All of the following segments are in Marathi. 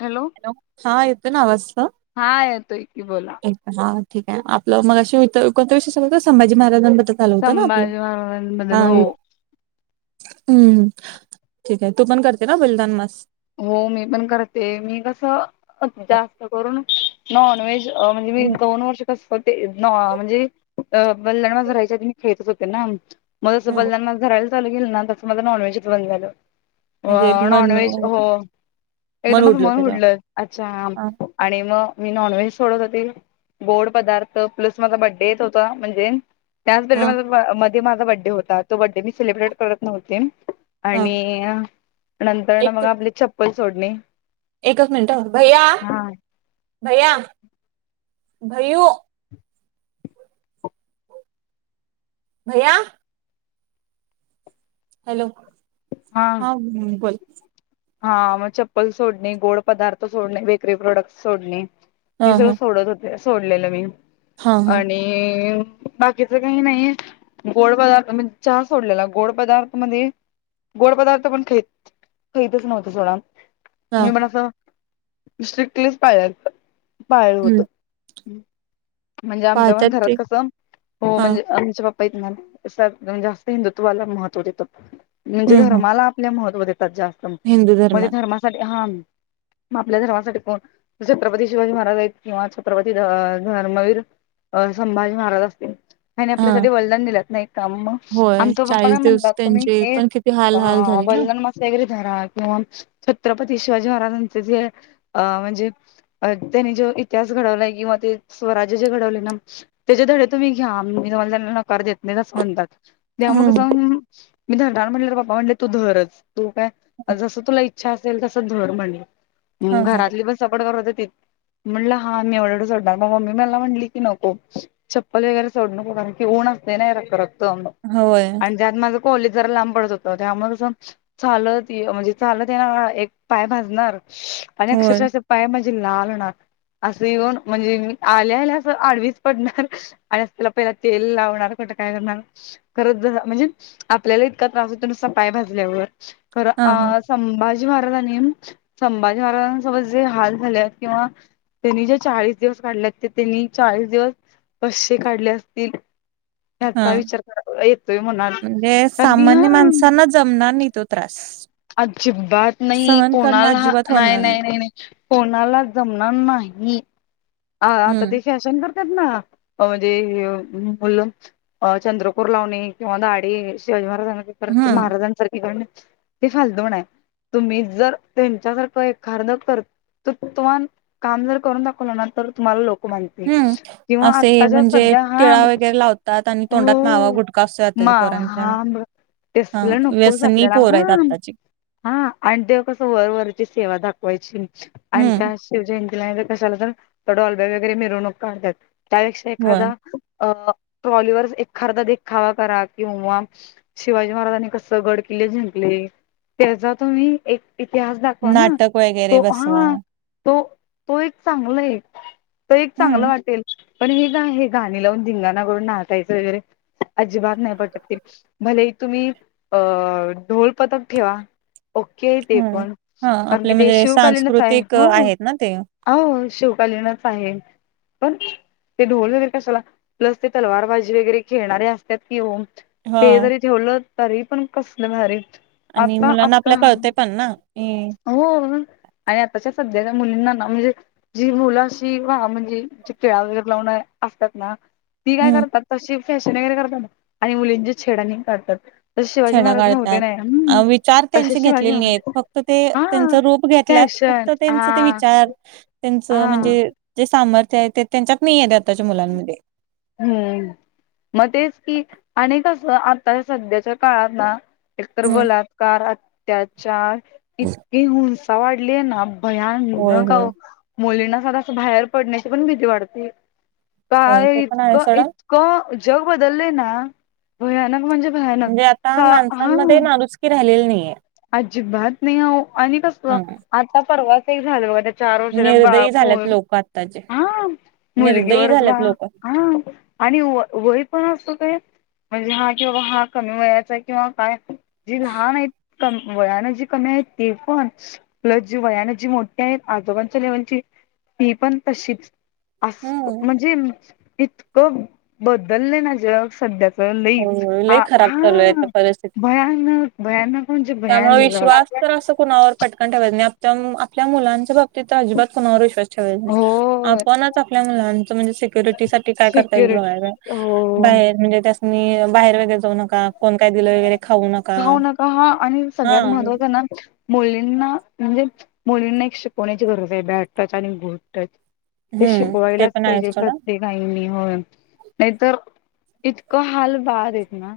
हॅलो हॅलो हा येतोय ना आवाज? हा येतोय की बोला. हा ठीक आहे आपला मगाशी विथ कोणता विषय चालू होता संभाजी महाराजांबद्दल चालू होत ना आपले संभाजी महाराजांबद्दल हा हो इ हम्म ठीक आहे तू पण करते ना बलिदान मास हो मी पण करते मी कसं जास्त करून नॉन व्हेज अ म्हणजे मी हम्म, दोन वर्ष तसं ते न म्हणजे अ बलिदान धरायच्या आधी मी खेळतच होते ना मग जसं हम्म. बलिदान मास धरायला चालू केल ना तसं माझं नॉनव्हेजच बंद झालं. म्हणजे अ, मन नॉनव्हेज हो एकदमच मन उडलं अच्छा. हा आणि मग मी नॉनव्हेज सोडत होते. गोड पदार्थ प्लस माझा बड्डे येत होता म्हणजे त्याच हा पिरियड म मध्ये माझा बड्डे होता तो बड्डे मी सेलिब्रेट करत नव्हते. हा. आणि नंतर न मग एक आपले चप्पल सोडणे एकच मिनटं हा भैया हा. भैया भैयू. भैया हॅलो हा उम्म बोल. हा मग चप्पल सोडणे, गोड पदार्थ सोडणे, बेकरी प्रोडक्ट्स सोडणे हे हा सगळं हा सोडत होते सोडलेलं मी हा हा आणि हे व बाकीच काही नाहीये. गोड पदार्थ मण चहा सोडलेला गोड पदार्थ मध्ये गोड पदार्थ पण खाईत खाईतच नव्हतो सोडा हा मी पण असं स्ट्रिक्टलीचं पाळलेलं. पाळले होतं. हम्म म्हणजे आमच्या पण पाहतात घरात ते कसं हो हा म्हणजे आमचे पप पा आहेत ना म श्रात जास्त हिंदुत्वाला महत्व देतात म्हणजे हम्म हम्म धर्माला लय महत्त्व देतात जास्त हिंदू म्हणजे धर्मात धर्मासाठी हाम. आपल्या धर्मासाठी कोण छत्रपती शिवाजी महाराज आहेत किंवा छत्रपती धर धर्मवीर अ संभाजी महाराज असतील. त्यानी हा आपल्यासाठी बलिदान दिल्यात नाहीत का मग होय आमचा पप्पा चाळीस काय दिवस म्हणतात तुम्ही त्यांचे हे पण किती हाल हाल अ झाले ना बलिदान मास [unintelligible] धरा किंवा छत्रपती शिवाजी महाराजांचे जे अ म्हणजे अ त्यांनी जो इतिहास घडवलाय किंवा ते स्वराज्य जे घडवलयं ना त्याचे धडे तुम्ही घ्या मी तुम्हाला त्यांना नकार देत नाहीत असं म्हणतात. त्यामुळं कसं हम्म मी धरणार म्हंटल्यावर पप्पा म्हटलेत तू धरच तू काय जसं तुला इ च्छा असेल तस धर म्हणले हा हा घरातली पण सपोर्ट करत होतीत. म्हणलं हा मी एवढं एवढं सोडणार मग मम्मी मला म्हटली की नको चप्पल वगैरे सोडु नको कारण की ऊन असतंय ना रखरखत ऊन. होय आणि त्यात माझ कॉलेज जरा लांब पडत होतं त्यामुळे कसं चालत तीय म्हणजे लं त्याना एक पाय भाजणार आणि होय अक्षरशः पाय म्हणजे लाल होणार. असं येऊन म्हणजे मी आलेल्या असं आडवीच पडणार. आणि असतीला पहिला तेल लावणार कुठं काय करणार. खरंच ज म्हणजे आपल्याला इतका त्रास होतो नुसता पाय भाजल्यावर खरं हा हा आं संभाजी महाराजांनी संभाजी महाराजांसोबत जे हाल झाले आहेत किंवा त्यांनी जे चाळीस दिवस काढले ते त्यांनी चाळीस दिवस कशे काढले असतील हे आता हा विचार करा येतोय मुनार म्हणजे तरनीया सामान्य हां माणसांना जमणार नाही तोत त्रास अजिबात नाही सहन करणं कोणाला हा अजिबात नाय होणार नाही नाय नाय नाय कोणाला जमणार नाही. आ हा आता ते हम्म फॅशन करत्यात ना म्हणजे ह्यो मुलं अ चंद्रकूर लावणे किंवा दाडे शिवजी महाराजांना ते परत हम्म महाराजांसार तिकडंना फालतू पण आहे तुम्ही जर त्यांच्यासारखं एख अर्धा कर त तुम्हान काम जर करून दाखवलं ना तर तुम्हाला लो म्हणते हम्म किंवा असे आत्ताच्या म्हणजे सध्या हा टिळा म वगैरे लावतात आणि तोंडात मावा हो गुटखा असतोय मा आताच्या पोरांच्या हावाम ब हा तेसला नकोच व्यसनी आपल्याला पोर आहेत हां. आत्ताची हा आणि तेव कसं वर-वरची सेवा दाखवायची आणि हम्म त्या अशी शिव जयंतीला नाहीतर कशाला तर तेवढं [unintelligible] वगैरे मिरवणूक काढत्यात त्यापेक्षा होय एखादा अ ट्रॉलीवर एकखरदा देखावा करा किंवा शिवाजी महाराजांनी कस गड किल्ले जिंकले, त्याजा तुम्ही एक इतिहास दाखवा ना, नाटक वगैरे तो बसवा हा तो तो एक चांगल ये. तो एक चांगलं हम्म वाटेल. पण हे का हे गाणी लावून धिंगाणाकडून नाचायचं वगैरे अजिबात नाही पटत ते भले तुम्ही, अ ढोल पथक ठेवा. ओके ते हम्म पण हा कारण आपले की ते म्हणजे शिवकालीनच आहे, सांस्कृतिक अ, हो आहेत ना ते ओ शिव कालीनच आहे पण ते ढोल वगैरे कशाला प्लस ते तलवार बाजी वगैरे खेळणारे असतात की ओ हा ते जरी ठेवलं, तरी पण कसलं भारीच आणि मुलांना आपल्या कळतंय पण ना अम हो आणि आताच्या सध्याच्या मुलींना ना म्हणजे जी मुल अशी अ म्हणजी जी टिळा वगैरे लावूण असतात ना ती काय करतात तशी फॅशन वगैरे करतात आणि मुलींची छेडानी काढतात. छेडा काढतात विचार तसे त्यांची शिवाजी घेतलेली नाही येत महाराज फक्त ते त्यांच हा रूप घेतल्यात फॅशन फक्त त्यांच ते हा विचार त्यांच हा म्हणजे जे सामर्थ आहे ते त्यांच्यात नाही ये ते आताच्या मुलांमध्ये हम्म, म तेच कि आणि कसं आता सध्याच्या काळात ना एकतर हम्म. बलात्कार, अत्याचार इतकी हुंसा वाढलीय ना भयान होय न का होय ओ, मुलींना साध अस बाहेर पडण्याची पण भीती वाटते. होय ते काय पण आहे इतकं सोडा इतकं, जग बदललेय ना भयानक म्हणजे भयानक म्हणजे आता सा हा माणसांमध्ये माणुसकी राहिलेली नाहीये. अजिबात नाही ओ आणि कस हा आता परवाच एक झालय बघा त्या चार वर्षाच्या बा निर्दयी पो झाल्यात लोक आत्ताचे हा, निर्दयी मुलगीवरच बा झाल्यात लोक. हा आणि व वय पण असू दे म्हणजे हा किं बाबा हा कमी वयाचा किंवा काय जी लहान आहेत. कमी वयाने जी कमी आहे ती पण प्लस जी वयाने जी मोठी आहेत आजोबांच्या लेवलची ती पण तशीच अस हम्म म्हणजे इतकं बदललेय ना जग सध्या होय लईच होय लय आ खराब चालू आहे हाआ आता परिस्थिती. भयानक भयानक म्हणजे त्यामुळे विश्वास भयानक तर असं कुणावर पटकान ठेवायचं नाही आप आपल्या मुलांच्या बाबतीत अजिबात कुणावर विश्वास [unintelligible] हो आपणच आपल्या मुलांच म्हणजे सिक्युरिटी साठी काय करता येईल ते बघायला सिक्युरिटी पाहिजे. हो बाहेर म्हणजे त्यासनी अ बाहेर वगैरे जाऊ नका कोण काय दिलं वगैरे खाऊ नका हा आणि हा सगळ्यात महत्वाचा ना मुलींना म्हणजे मुलींना एक शिकवण्याची गरज आहे बॅड टच आणि गुड टच हे हम्म ते शिकवायलाच पण पाहिजे आहेच सोडा प्रत्येक नाही मी होय नाहीतर इतकं हाल बाद येत ना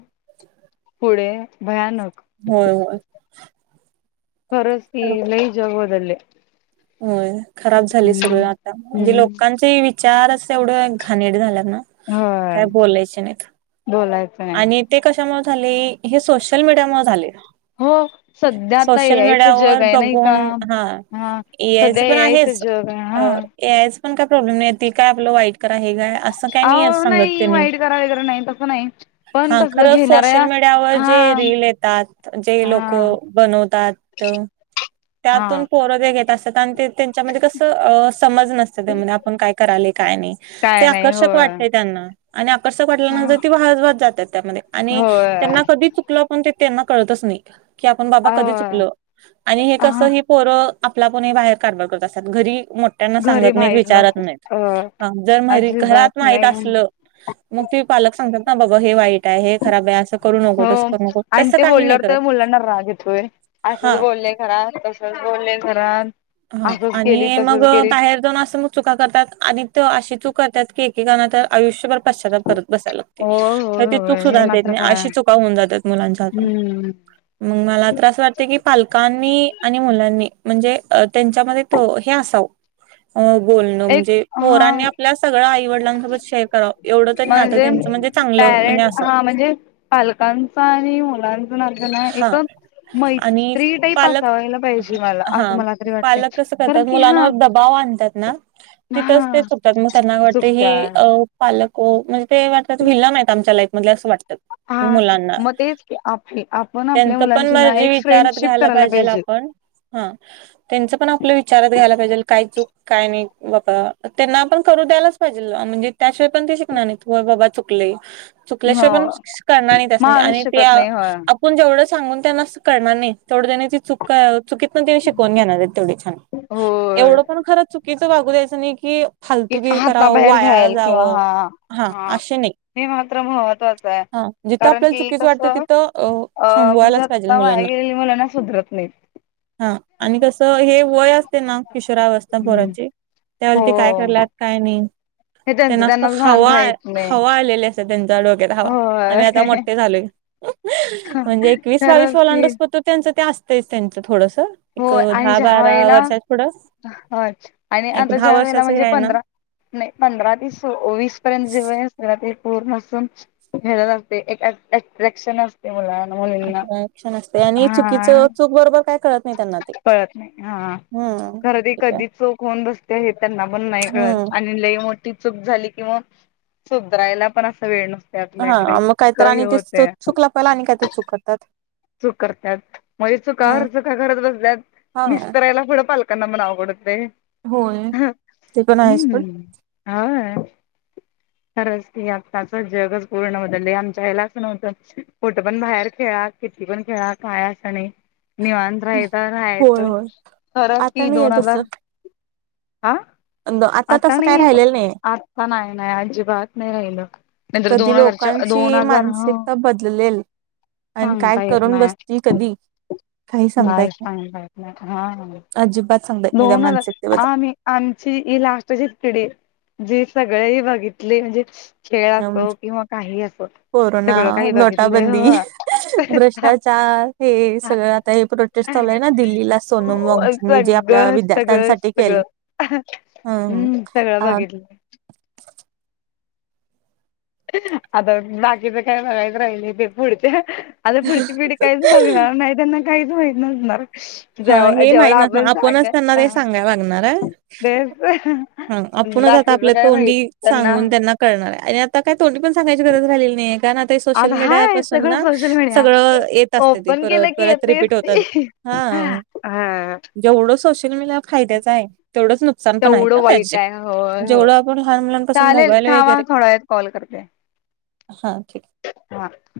पुढे भयानक होय होय. खरच की लय जग बदलय. होय. खराब झाली सगळं आता म्हणजे हम्म. लोकांचाही विचार अस एवढं घाणेरड झाल्यात ना काय बोलायचे नाहीत. बोलायच ये. आणि ते कशामुळे झाले हे सोशल मीडियामुळे झाले. हो सध्या आता ए सोशल आय चं जग मीडियावर, आहे नाही बघून का? हं हा ए आय च सध्या पण चं आहेच, जग आहे हा. ए आयच पण काय प्रॉब्लेम नही, ते काय आपलं वाईट करा, हे काय, अस काय नही असं अहो समजत नाही त्यांनी, वाईट करा वगैरे नाही तसं नाही पण हं कसं खरं सोशल घेणाऱ्या मीडियावर, हा जे रील ये तात, जे लोकं हा बनवतात, त त्यातून हा पोरं जे घेत कारण, ते त्यांच्यामध्ये कसं, समज नसतं, त्यान आपण काय कराले, काय नही. ते काय नाही आकर्षक होय वाटतय, त्यांना. आणि आकर्षक वाटल्यानंतर, ती वाहज- वाहत जातात, त्यामध्ये आणि त्यांना होय कधीच चुकलं, पण ते त्यांना कळतच नही, की आपण बाबा अ कधी चुकलं, आणि हे कस हा हे पोरं आपलापन बाहेर, कारभार करत असत्यात, घरी मो त्यांना सांगत गरीब नहीत, आहेत ना विचारत नाहीत, अ जर म अजिबात घरात माहित नाही असलं मग ते पालक सांगतात ना, बाबा हे वाईट ये, हे खराब ये, असं करू नको हो तसं करू नको आन, तसं ते काही नाही बोलल्यावर, करत त्यां मुलांना राग येतोय, असंच हा बोलले घरात [unintelligible] बोलले खरात हं आणि मग बाहेर जाऊन, असं नु चुका करतात आणि ते अशी चूक करतात की, एकेकाणा तर आयुष्यभर, पश्चाताप करत बसाय लागते. हो तर होय ती होय चूक हे सुधारता येत मात्र नही, खरं अशी आहे चुकां होऊन जात्यात, मुलांच्या हातून हम्म मंग मला तर असं वाटत की पालकांनी आणि मुलांनी म्हणजे त्यांच्यामध्ये तो हे असावं, बोलणं एक म्हणजे, हा पोरांनी आपल्या सगळं आई-वडल [unintelligible] सोबत शेअर कराव, एवढं तरी नातं म्हणजे त्यांचं, म्हणजे चांगलं, म्हणजे असं म्हणजे? पालकांच आणि मुलांच नात ना, हां एकदम आणि मैत्री टाईप पालक असावयला पाहिजे, मला, हां असं हां. मला तरी वाटते पालक कस कारण करतात, की हा मुलांवर दबाव आणतात ना, तिथंच हा ते चू कतात, मग त्यांना वाटत, हे चुकत्यात अ पालक ओ, म्हणजे ते वाटतात, व्हिलण येत आमच्या लाईफ मधले, असं वाटतं हा मुलांना, मग तेच की आपली आपण आपल्या त्यांच पण मुलांशी ना मर्जी एक विचारात, फ्रेंडशिप घ्यायला करायला पाहिजेल, पाहिजे आप ण हं त्यांच पण आपलं, विचारात घ्यायला पाहिजे, काय चुक काय नही बाबा, त्यांना पण करू द्यायलाच पाहिजेल, म्हणजे त्याशिवाय पण, ते शिकणार नहीत. होय बाबा चुकले, हो चुकल्याशिवाय पण, कळणार नही त्यास्नी, आणि माणूस त्या शकत नाही होय आप पण जेवढं सांगून, त्यांना अस कळणार नही, तेवढं त्यांनी ती चुक-चुकीत, पण ते शिकवून घेणार. तेवढ छान, होय एवढं पण खरं चुकीचं, वागू द्यायचं नही कि की फालतुगीरी करावं, हाताबाहेर वाया जाईल किंवा जावं, हा हा अशे नही. हे मात्र महत्त्वाचं आहे हां जिथं कारण आपल्याला की चुकीच वाटतं, तिथं अ थांबवायलाच त पाहिजे वाया गेलेली, मुलं ना सुधरत नहीत. हं आणि कसं, हे वय असते ना, किशोराव अवस त्यां हम्म पोराची, त्यावेळेला हो ते काय करल्यात, काय नही? हे त्यांना त्यांचं असत त्यांनाच भान हवाय, राहत नाही हवा आलेली असते, त्यांचा डोक्यात हवा, होय आम्ही आता मोठे झालोय ह्हणं ह्हणं, म्हणजे एकवीस-बावीस खरंच की ओलांडोस्तर त त्यांचं ते असतच, त्यांच थोडंसं, हो एक आणि दहा जे हवा बारा यायला, वर्षात पुढं होय आणि एक दहा अभ्यासाच्या वेळेला वर्षाच हे म्हणजे आहे ना पंधरा नही पंधरा ते सं वीस पर्यंत, जे वय असत ना, ते पूर्ण असुन खेळ घालते, एक ऍट-अट्रॅक्शन अस ते [unintelligible] मुल अट्रॅकशन असते आणि चुकीचं, चूक- बरोबर काय, कळत नाही त्यांना. ते कळत नाही, हं हम्म खरं ती ठीक आहे कधी, चूक होऊन बसते हे त्यांना पण नाही कळत, हम्म आणि लई मोठी चूक झाली कि मग, सुधारायला पण, असा वेळ नस हा मग काहीतर आणि ते चुक लपवायला आणि काहीत चुकतात चुक करतात मने चुका हर चुका घरत बसल्या हा निस्तरायला पुढं पालक त्याला मला आवघड हुतय होय ते पण आहेच हम [unintelligible] हा [inaudible] खरंच की आत्ताच जगच पूर्ण बदलले आमच्या वेळेला असं नव्हतं कुटं पण बाहेर खेळा किती पण खेळा काय असणी निवांत रायताळ होय राहायचं होय खरंच आता कि नाही आहे दोन हजार तसं हा आता तसं काय नाही राहिलेलं नाही आत्ता नाही नाही अजिबात नाही राहिल कधी लोकांची मानसिकता बदलेल आणि काय सांगता येत करून नाही बसतील कधी नाही सांगता येत नाही हा अजिबात सांगतय त्या दोन हजार मानसिकते बद्दल आम्ही आमची ही लास्टची पीढ़ी जे सगळे बघितले म्हणजे खेळ असो किंवा काही असो कोरोना, सगळं काही बघितलंय नोटाबंदी हो हे भ्रष्टाचार हे सगळं आता हे तेच चालू आहे ना दिल्लीला सोनमग जे सगळं आपल्या सगळंच विद्यार्थ्यांसाठी केले सगळं ह हम्म सगळं बघितलं हा आता बाकीच काय बघायचं राहिले ते पुढच्या हा आता पुढची पिढी काहीच बघणार नाही त्यांना काहीच माहीत नसणार हा जव हे जेवढं माहित नसणार आपण सांग आपणच त्यांना ते ह सांगायला लागणार आहे बस ह हा आपणच आता आपल्या तोंडी सांगून त्यांना कळणार आहे आणि आता काय तोंडी पण सांगायची गरज रालेली नाहीय कारण ते सोशल आता मीडिया हाय पासून सगळं ना सोशल मीडिया सगळं येत असते त ओपन परत केलं की परत येतेच रिपीट होतात ती. हा हा जेवढं सोशल मीडियाला फाद्याचं आहे तेवढंच नुकसान पण आहे तेवढं वाईट पाहीजे आहे होय होय. जेवढं आपण लहान मुलांपासून चालेल मोबाईल थांबा वगैरे थोड्या वेळात कॉल करते हा ठीक हाय हा